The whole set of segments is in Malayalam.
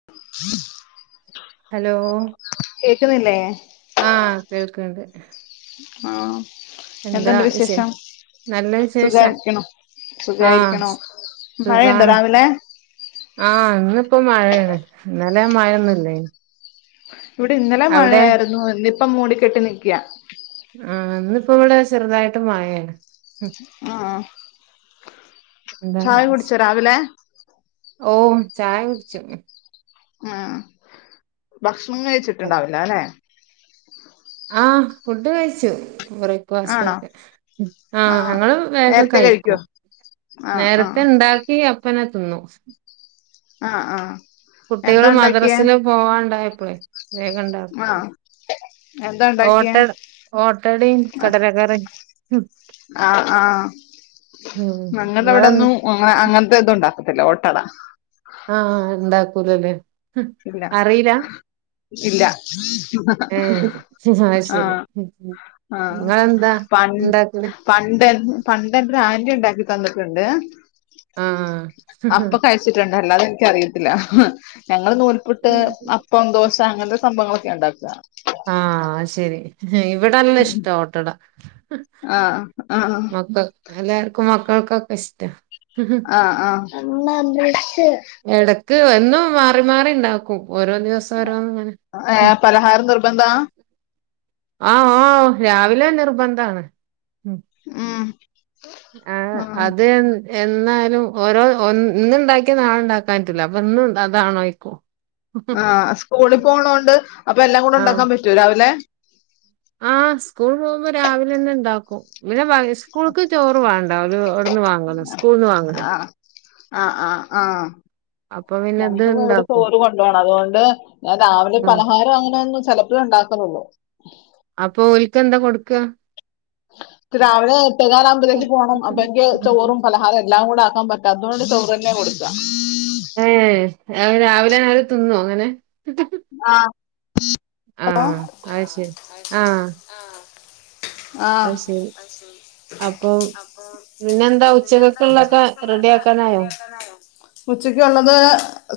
ഹം [inaudible] ഹലോ കേക്കുന്നില്ലേ ആഹ് കേൾക്ക്ണ്ട് ആഹ് എന്താ എന്തുണ്ട് വിശേ വിശേഷം? നല്ല വിശേഷം സുഖായിരിക്കണോ ആഹ് സുഖായിരിക്കണോ മഴണ്ടോ സുഖാണ് രാവിലെ ആഹ് ഇന്നിപ്പോ മഴാണ് ഇന്നലെ മഴയൊന്നുല്ലായിനിം ഇവിടെ ഇന്നലെ മഴയായിരുന്നു ഇന്നിപ്പം മൂടിക്കെട്ടി നിക്കയാ ആഹ് ഇന്നിപ്പോ ഇവിടെ ചെറുതായിട്ട് മഴയാ ആഹ് എന്താ ചായ കുടിച്ചോ രാവിലെ ഓഹ് ചായ കുടിച്ചു ആഹ് ഭക്ഷണം കഴിച്ചിട്ടുണ്ടാവില്ല അല്ലെ ആഹ് ഫുഡ് കഴിച്ചു കുറ ആണോ [unintelligible] ആഹ് ഞങ്ങള് വേഗം നേരത്തെ കഴിക്കോ കഴിക്കും ആഹ് നേരത്തെ ആഹ് ഉണ്ടാക്കി അപ്പനെ തിന്നും ആഹ് ആഹ് എന്താ കുട്ടികള് ഉണ്ടാക്കിയേ മദ്രസില് പോവാണ്ടായപ്പളെ വേഗം ഇണ്ടാക്കും ആഹ് ഉം എന്താ ഓട്ട ഉണ്ടാക്കിയേ ഓട്ടടേം കടല കറി ആഹ് ആഹ് ഞങ്ങടെ അവിടെ നിങ്ങള് ഒന്നും ആഹ് അങ്ങനത്തെ ഇതുണ്ടാക്കത്തില്ല ഒട്ടട ആഹ് ഇണ്ടാക്കൂല അല്ലെ ഇല്ല ഇല്ല ഏയ് അയ് ശരി ആഹ് ആഹ് നിങ്ങള് എന്താ പൺ ഉണ്ടാക്കല് പണ്ട് പണ്ടെന്റ ഒരു ആന്റി ഒണ്ടാക്കി തന്നിട്ടുണ്ട് ആഹ് അപ്പൊ കഴി - കഴിച്ചിട്ടുണ്ട് അല്ലാതെ എനിക്കറിയത്തില ഞങ്ങള് നൂൽപുട്ട് അപ്പം ദോശ- അങ്ങനത്തെ സംഭങ്ങളൊക്കെ ഉണ്ടാക്കുക ആ ശരി ഇവിടെ ആ ഇഷ്ട്ടം ഓട്ടട ആഹ് ആഹ് എല്ലാവർക്കും മക്കൾക്കെ ഇഷ്ട്ടവ ആഹ് ആഹ് അമ്മുമ്മേ ബ്രഷ് എടക്ക് എന്നും മാറി മാറി ഇണ്ടാക്കും ഓരോ ദെവസം ഓരോന്ന് ഇങ്ങനെ - ഏ പലഹാരം നിർബന്ധവാ ആഹാ ആഹാ ഓ രാവിലെ നിർബന്ധാണ് ഉം ആഹ് അത് എന്നാലും ഓരോ ഇന്ന് ഇണ്ടാക്കിയ നാള ഉണ്ടാക്കാൻ പറ്റില്ല അപ്പൊ ഇന്ന് ഉണ്ടാക്കാൻ നോക്കും ആ സ്കൂളിൽ പോണൊണ്ട് അപ്പൊ എല്ലാം കൂടെ ഒണ്ടാക്കാൻ പറ്റൂവോ രാവിലെ ആഹാ സ്കൂളിൽ പോകുമ്പോ രാവിലെ തന്നെ ഉണ്ടാക്കും ഇങ്ങനെ സ്കൂളക്ക് ചോറ് വേണ്ട ഓള് അവിടന്ന് വാങ്ങുവല്ലോ സ്കുളിന്ന് നിന്ന് വാങ്ങുവല്ലോ ആഹ് ആഹ് ആഹ് ആഹ് അപ്പൊ പിന്നെ ഇത് ഞങ്ങക്ക് ഇവിടെ ഇണ്ടാക്കും ചോറ് കൊണ്ടു പോണം അതുകൊണ്ട് ഞാൻ രാവിലെ പലഹാരം അങ്ങനെ ഒന്നും ചെല - ഇതേ ഉണ്ടാക്കുന്നുള്ളൂ അപ്പൊ ഓൾക്ക് എന്താ കൊടുക്കുക രാവിലെ എട്ടേ കാൽ ആവുമ്പോത്തിന് പോകണം അപ്പോ എനിക്ക് ചോറും പലഹാര എല്ലാം കൂടെ ആക്കാൻ പറ്റാത്തോണ്ട് ചോറ് തന്നെ കൊടുക്കുക ഏ രാവിലെ അവര് തിന്നുവോ അങ്ങനെ ആ ഹലോ ആഹ് അത് ആഹ് ശരി ആഹ് ആ അത് ശരി അപ്പൊ അപ്പൊ പിന്നെന്താ പിന്നെ എന്താ ഉച്ചക്കൊക്കുള്ളൊക്കെ റെഡി ഉച്ചക്കക്കുള്ളൊക്കെ ആക്കാനായോ റെഡി ആക്കാനായോ ഉച്ചക്ക്‌ ഉള്ളത്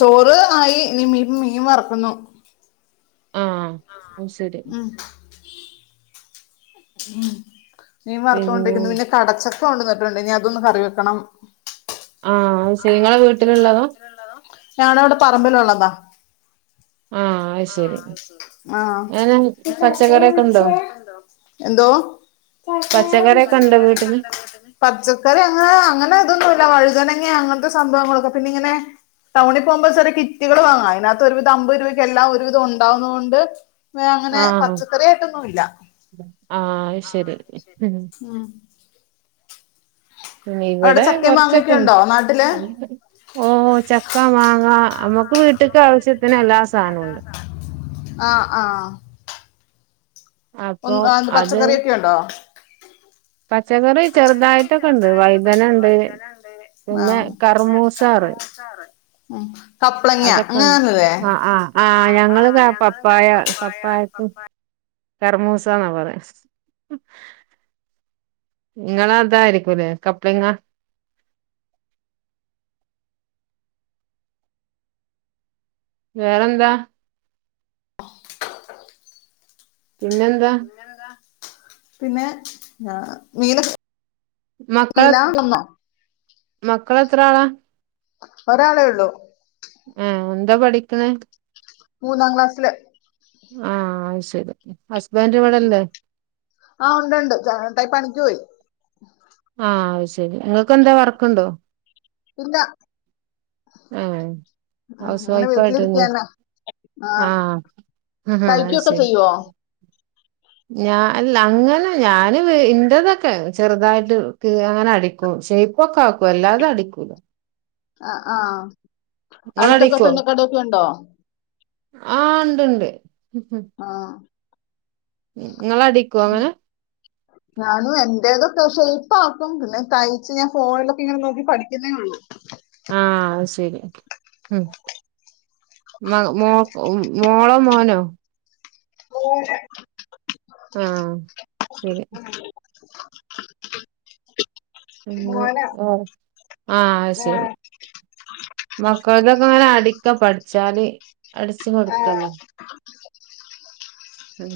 ചോറ് ആയി ഇനി മീൻ മീൻ വറുക്കുന്നു ആ അഹ് ശരി മീൻ വറത്തൊണ്ടിരിക്കുന്നു പിന്നെ കടച്ചൊക്കെ കൊണ്ടുന്നിട്ടുണ്ട് ഇനി അതൊന്ന് കറി വെക്കണം ആ സീങ്ങ [unintelligible] ളെ വീട്ടിലുള്ളതോ ഞങ്ങടെ അവിടെ പറമ്പിൽ ഉള്ളതാ ആഹ് അയ് ശരി ആ അങ്ങനെ പച്ചക്കറിയൊക്കെ ഉണ്ടോ എന്തോ പച്ചക്കറിയൊക്കെണ്ടോ വീട്ടില് പച്ചക്കറി അങ്ങനെ അങ്ങനെ ഇതൊന്നുമല്ല വഴുതനങ്ങ അങ്ങനത്തെ സംഭവങ്ങളൊക്കെ പിന്നെ ഇങ്ങനെ- ടവുണിൽ പോകുമ്പോൾ ചെറിയ കിറ്റികൾ വാങ്ങാം അതിനകത്ത് ഒരുവിധം അമ്പത് രൂപയ്ക്ക് എല്ലാം ഒരുവിധം ഉണ്ടാവുന്ന കൊണ്ട്- ഇപ്പോ അങ്ങനെ ആഹ് പച്ചക്കറായിട്ടൊന്നുല്ല ആഹ് അത് ശരി ഉം. അവിടെ ഇവിടെ ചക്കയും കൊറച്ചൊക്കെ മാങ്ങയൊക്കെ ഉണ്ടോ നാട്ടില് ഉണ്ട് ഓ ചക്ക മാങ്ങ നമ്മുക്ക് വീട്ടക്ക് ആവശ്യത്തിന് എല്ലാ സാധനവും ഒണ്ട് ആഹ് ആഹ് അപ്പൊ ഒന്ന് ആഹ് അത് പച്ചക്കറിയൊക്കെ ഉണ്ടോ? പച്ചക്കറി പച്ചക്കറി ചെറുതായിട്ടൊക്കെ ഉണ്ട് വഴുതന ചെറുതായിട്ടൊക്കെയുണ്ട് ഉണ്ട് വൈതനയുണ്ട് പിന്നെ പിന്നെ കർമൂസ പറയും കറുമൂസാറ് ഉം കപ്പ് അതൊക്കെ അഹ് ആഹ് ആഹ് ഞങ്ങള് പപ്പായ പപ്പായക്ക് കർമൂസന്നാ പറയുന്നേ നിങ്ങളതായിരിക്കൂല്ലേ കപ്പളങ്ങ വേറെന്താ പിന്നെന്താ പിന്നെ മീനൊക്കെ മക്കൾസ് മക്കളെത്ര ആളാ ഒരാളെയുള്ളൂ ആഹ് എന്താ പഠിക്കുന്നെ മൂന്നാം ക്ലാസ്സില് ആഹ് അത് ശരി ഹസ്ബൻഡ് ഇവിടല്ലേ ആഹ് ഉണ്ട് ഉണ്ട് ചേട്ടായി പണിക്ക് പോയി ആഹ് അത് ശരി നിങ്ങൾക്ക് എന്താ വർക്കുണ്ടോ ഇല്ല ഏ ഉം ഹൗസ് അങ്ങനെ വൈഫ് വെറുതെയിരിക്ക ആയിട്ടന്നെ തന്നെ ആ ആഹ് ആ തയിക്കുവൊക്കെ ചെയ്യുവോ ഞാൻ അല്ല അങ്ങനെ ഞാന് ഇന്റെതൊക്കെ ചെറുതായിട്ട് കീ അങ്ങനെ അടി ഷേപ്പൊക്കെ ആക്കും അല്ലാതെ അടിക്കൂല്ല ആഹ് ആഹ് നിങ്ങള് അടുത്തൊക്കെ തുന്നക്കടൊക്കെ ഉണ്ടോ ആഹ് ഉണ്ട്ഉണ്ട് ആഹ് നിങ്ങള് അടിക്കോ അങ്ങനെ ഞാനും എന്റേതൊക്കെ ഷേപ്പാക്കും പിന്നെ തയ്ച്ച് ഞാൻ ഫോണിലൊക്കെ ഇങ്ങനെ നോക്കി പഠിക്കുന്നേ ഉള്ളു ആഹ് ശരി ഉം മ മോ മോളോ മോനോ മോനാ ആഹ് ശരി ഉം ഓ ആഹ് ശരി മക്കളതൊക്കെ അങ്ങനെ അടിക്കാ പഠിച്ചാല് അടിച്ച് കൊടുക്കണ്ട ഉം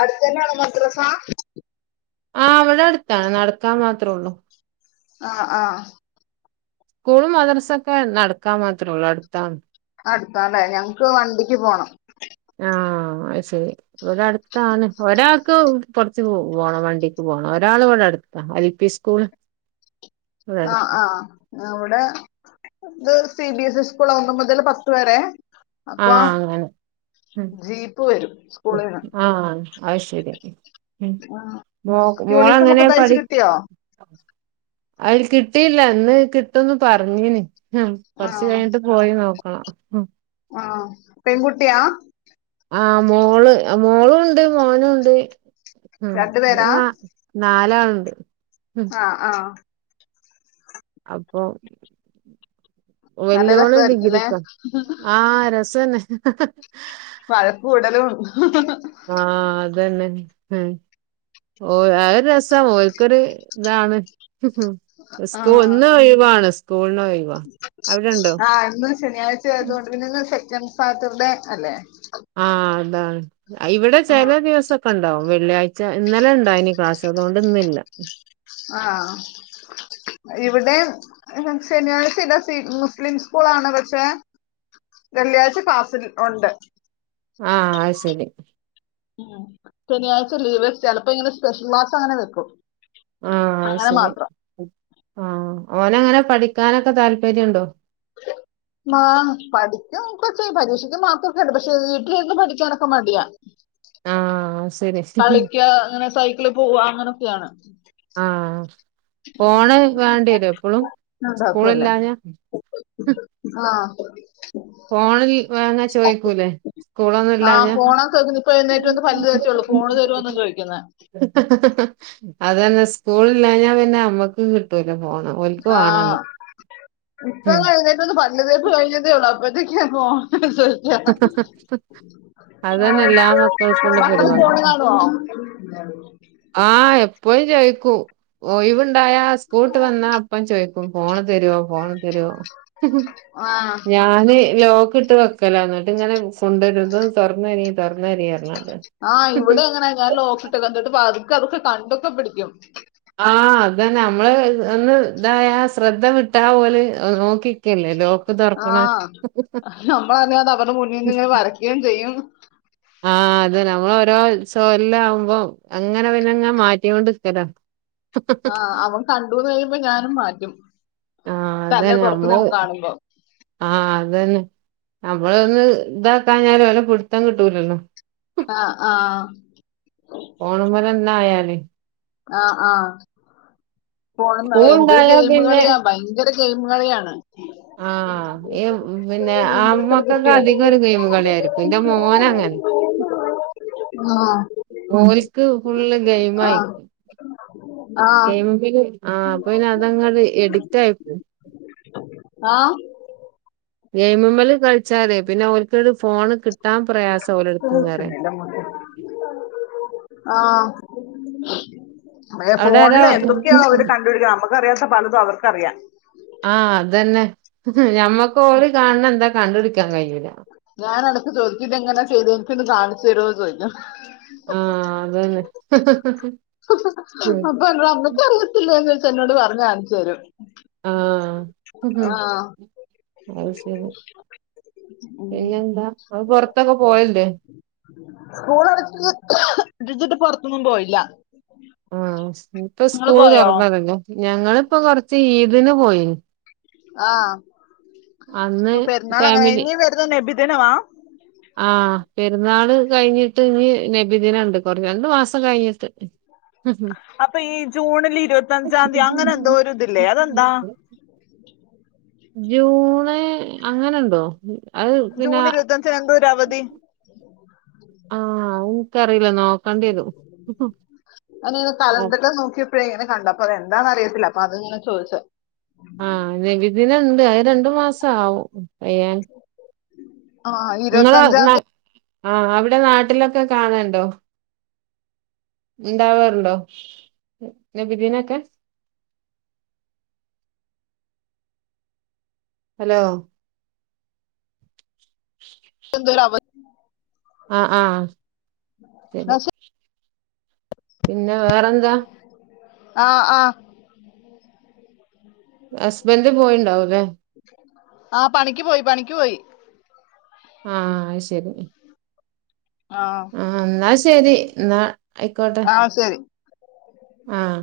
അടുത്തു തന്നാണോ മദ്രസ ആഹ് അവിടെ അടുത്താ നടക്കാൻ മാത്രമേ ഉള്ളൂ ആഹ് ആഹ് സ്കൂളും മദറസൊക്കെ നടക്കാ മാത്രേയുള്ളൂ അടുത്താ അടുത്താല്ലേ ഞങ്ങക്ക് വണ്ടിക്ക് പോണം ആഹ് അത് ശരി ഇവിടെ അടുത്താണ് ഒരാൾക്ക് കൊറച്ച് പോണം വണ്ടിക്ക് പോണം ഒരാൾ ഇവിടെ അടുത്ത് അൽ പി സ്കൂൾ ആഹ് ആഹ് അവിടെ ഇത് C B S E school ഒന്ന് മുതൽ പത്ത് വരെ അപ്പോ ആഹ് അങ്ങനെ ജീപ്പ് വരും സ്കൂളിന്ന് ആത് ശരി. ഉം. യൂണിഫോം മോളങ്ങനെ ഒക്കെ തയ്ച്ച് പഠി കിട്ടിയോ അയിൽ കിട്ടിയില്ല. ഇന്ന് കിട്ടുംന്ന് പറഞ്ഞീന്. ഉം ആ കൊറച്ച് കഴിഞ്ഞിട്ട് പോയി നോക്കണം ഉം ആഹ് പെങ്കുട്ടിയാ? ആഹ് മോള്. മോളുംണ്ട് മോനുംണ്ട്. ഉം രണ്ടുപേരാ [unintelligible] നാലാള്ണ്ട് ആഹ് ആഹ് അപ്പോ നല്ല വല്യോള് രസായിരിക്കും ല്ലേ ഡിഗ്രിക്കാ ആഹ് രസന്നേ വഴക്കൂടലും ആഹ് അതന്നെ ഉം ഓഹ് അതൊരു രസാ. ഓൽക്കൊരു ഇതാണ്. ആ സ്കൂൾ ഇന്ന് ഒയ് വാണ്. സ്കൂൾന് ഒയ് വാ. അവിടെണ്ടോ? ആ ഇന്ന് ശനിയാഴ്ച ആയതുകൊണ്ട് പിന്നേന്ന് സെക്കൻ് സാറ്റർടെ അല്ലേ? ആഹ് അതാണ് ഇവടെ ആ ചെല ദിവസൊക്കെണ്ടാവും. വെള്ളിയാഴ്ച ഇന്നലെണ്ടായ്നി. ക്ലാസ് അതോണ്ട് ഇന്നില്ല. ആഹ് ഇവിടെ ശനിയാഴ്ച ഇല്ല. സി മുസ്ലിം സ്കൂളാണ് പക്ഷേ. വെള്ളിയാഴ്ച ക്ലാസിൽ ഒണ്ട് അഹ് അത് ശരി ഉം ശനിയാഴ്ച ലീവ് ചെലപ്പോ ഇങ്ങനെ സ്പെഷ്യൽ ക്ലാസ് അങ്ങനെ വെക്കും. ആഹ് അത് അങ്ങനെ ശരി. മാത്രം ആഹ് ഓനങ്ങനെ പഠിക്കാനൊക്കെ താല്പര്യംണ്ടോ? മാ പഠിക്കും ഒക്കെ ചെയ്യും. പരീക്ഷക്ക് മാർക്കൊക്കണ്ട്. പക്ഷേ വീട്ടിലിരുന്ന് പഠിക്കാനൊക്കെ മടിയാ. ആഹ് അത് ശരി കളിക്കാ അങ്ങനെ സൈക്കിള് പോവാ അങ്ങനൊക്കെയാണ് ആഹ് ഫോണ് വേണ്ടിവരോ എപ്പളും. ഉണ്ടാക്കുമല്ലേ സ്കൂളില്ലാഞ്ഞാ. ആഹ് ഫോണിൽ വേങ്ങ ചോയ്ക്കൂലേ ആഹ് സ്കൂളൊന്നുംല്ലാഞ്ഞ ഫോണൊക്കെ വെക്കുന്നു ഇപ്പൊ എഴുന്നേറ്റ് വന്ന് പല്ല് തേച്ചേള്ളൂ ഫോണ് തരുവോന്ന് ചോദിക്കുന്നെ [inaudible] അതന്നെ സ്കൂളില്ലാഞ്ഞാ പിന്നെ അമ്മക്ക് കി കിട്ടൂല ഫോണ്. ഓൽക് വേണല്ലോ. ഉം തന് പല്ല് തേപ്പ് കഴിഞ്ഞതേ ഉളളൂ. അപ്പത്തേക്ക് ഫോണ് [unintelligible] ത സ അതന്നെ എല്ലാ മക്കൾക്കുള്ള മക്കള് പരുവാടി. ഫോണ് കാണുവോ ആഹ് എപ്പോഴും ചോയിക്കൂ. ഒയിവുണ്ടായാ സ്കൂൾട്ട് വന്നാ അപ്പം ചോയ്ക്കും. ഫോണ് തരോ ഫോണ് തരോ. ആഹ് ഞാന് ലോക്ക് ഇട്ട് വെക്കലാ. ന്നട്ട്ങ്ങന കൊണ്ടൊരു ഇതൊന്ന് തോർന്നരി. ആഹ് ഇവിടെ അങ്ങനാ ഞാൻ ലോക്ക്ട്ട്ക്കും. ന്നട്ട് പതുക്കെ അതൊക്കെ കണ്ടൊക്കെ പിടിക്കും. ആഹ് അതന്നെ. നമ്മള് ഒന്ന് ഇതായാ ശ്രദ്ധ വിട്ടാ ഓല് നോക്കി. ക്കെല്ലേ ലോക്ക് തൊ ആഹ് നമ്മളറിയാത അവരടേ മുന്നിന്ന്ങ്ങനെ വരയ്ക്കുകേം ചെയ്യും. ആഹ് അതെ. നമ്മൾ ഓരോ [unintelligible] ആവുമ്പ അങ്ങനെ പിന്നെങ്ങെ മാറ്റികൊണ്ടിക്കല്ലേ? ആഹ് അവൻ കണ്ടുന്ന് കഴിയുമ്പ ഞാനും മാറ്റും. ആ തന്നെ തൊറക്ക്‌ന്നേക്കെ കാണുമ്പോ. ആഹ് അതന്നെ നമ്മളൊന്ന് ഇതാക്കാഞ്ഞാല് ഓലെ പിടുത്തം കിട്ടൂല്ലല്ലോ. ആഹ് ആഹ് ഫോണിമലെന്നെ ആയാൽ ആഹ് ആഹ് പോണ എന്തൊരു സ്കൂളുണ്ടായാ ഗെയിമ പിന്നെ കളിയാ ഭയ കര ഗെയിമുകളിയാണ്. [inaudible] ആഹ് ഈ പിന്നെ ഇവിടുത്തത് ആമ്മക്കക്ക്‌ കിട്ടിയോ അധികരൊ ഗെയിം കളിയായിരിക്കും എന്റെ മോന അങ്ങനെ. ആ ഓൽക്ക് ഫുള്ള് ഗെയിം ആ ആയിരിക്കും. ആ ഗയിംൽ ആഹ് അപ്പൊ അതങ്ങ് എഡിക്റ്റ് ആയിപ്പോ ആഹ്. ഗെയിമ്മ്മല് കളിച്ചാലേ പിന്നെ ഓൽ ക് ഫോണ് കിട്ടാൻ പ്രയാസ. ആഹ്. അഹ് അവിടെ ആരോ ഫോണില് എന്തൊക്കെയാ അവര് കണ്ടുപിടിക്ക നമുക്കറിയാത്ത പലതും അവർക്കറിയാം. ആഹ് അതന്നെ ഞമ്മക്ക് ഓല് കാണണന്താ കണ്ടു പിടിക്കാൻ കഴിഞ്ഞില്ല. ഞാനടക്ക് ചോദിച്ചി ഇത് എങ്ങനെയാ ചെയ്ത എനക്ക് ഒന്ന് കാണിച്ചു തരൊന്ന് ചോദിക്കും ആഹ് അതന്നെ അതെ അമക്കറിയത്തില്ലന്ന് വെച്ച് എന്നോട് പറഞ് കാണിച്ച് തരും. ആഹ്. ആ അത് ശരി പിന്നെന്താ ഇങ്ങള് പൊറത്തൊക്കെ പോവല്ല്ലേ സ്കൂൾ അടച്ചിട്ട് പൊറത്തൊന്നും പോയില്ല. ആഹ് ഇപ്പ നിങ്ങൾ സ്കൂള് പോയോ തുറന്നല്ലോ ഞങ്ങളിപ്പ കൊറച്ച് ഈദിന് പോയി. ആഹ് അന്ന് ഓ പെരുന്നാളങ്ങന ഫാമിലി ഇനി വര്ന്നത് നബിദിനവാ. ആഹ് പെരുന്നാള് കഴിഞ്ഞിട്ട് ഇഞ്ഞ് നബിദിനണ്ട് കൊറ രണ്ടു മാസം കഴിഞ്ഞിട്ട്. അപ്പൊ ഈ ജൂണില് ഇരുപത്തഞ്ചാം തീയതി അങ്ങനെ എന്തോ ഒരു ഇതില്ലേ അതെന്താ ജൂണ് അങ്ങനെണ്ടോ. അത് പിന്നെ ജൂൺ ഇരുപത്തഞ്ച് എന്തോ ഒര് അവധി. ആഹ് അത്ഇന്ക്കറിയില്ല നോക്കണ്ടി വരും. അതിങ്ങനെ കലണ്ടറില് നോക്കിയപ്പോഴ ഇങ്ങനെ കണ്ടപ്പോ അതന്താന്നറിയത്തില്ല അപ്പൊ അത്ങ്ങന ചോദിച്ചത. ആഹ് നബിദിനണ്ട് അത് രണ്ടു മാസവും കയ്യാൻ. ആ ഇങ്ങള ഇരുപത്തഞ്ചാം തീയതി ആ അവിടെ നാട്ടിലൊക്കെ കാണൽണ്ടോ. ഇണ്ടവാറ്ണ്ടോ നബിദീനൊക്കെ. ഹലോ [inaudible] [unintelligible] ആഹ് ആഹ് ശരി. പിന്നെ വേറെന്താ. ആഹ് ആഹ് ഹസ്ബന്ഡ് പോയിണ്ടാവുംല്ലെ. ആഹ് പണിക്ക് പോയി പണിക്ക് പോയി. ആഹ് അത്ശരി. ആ ആഹ് ന്നാ ശെരി ന്നാ ആയിക്കോട്ടെ. ആഹ് ശരി ആഹ്.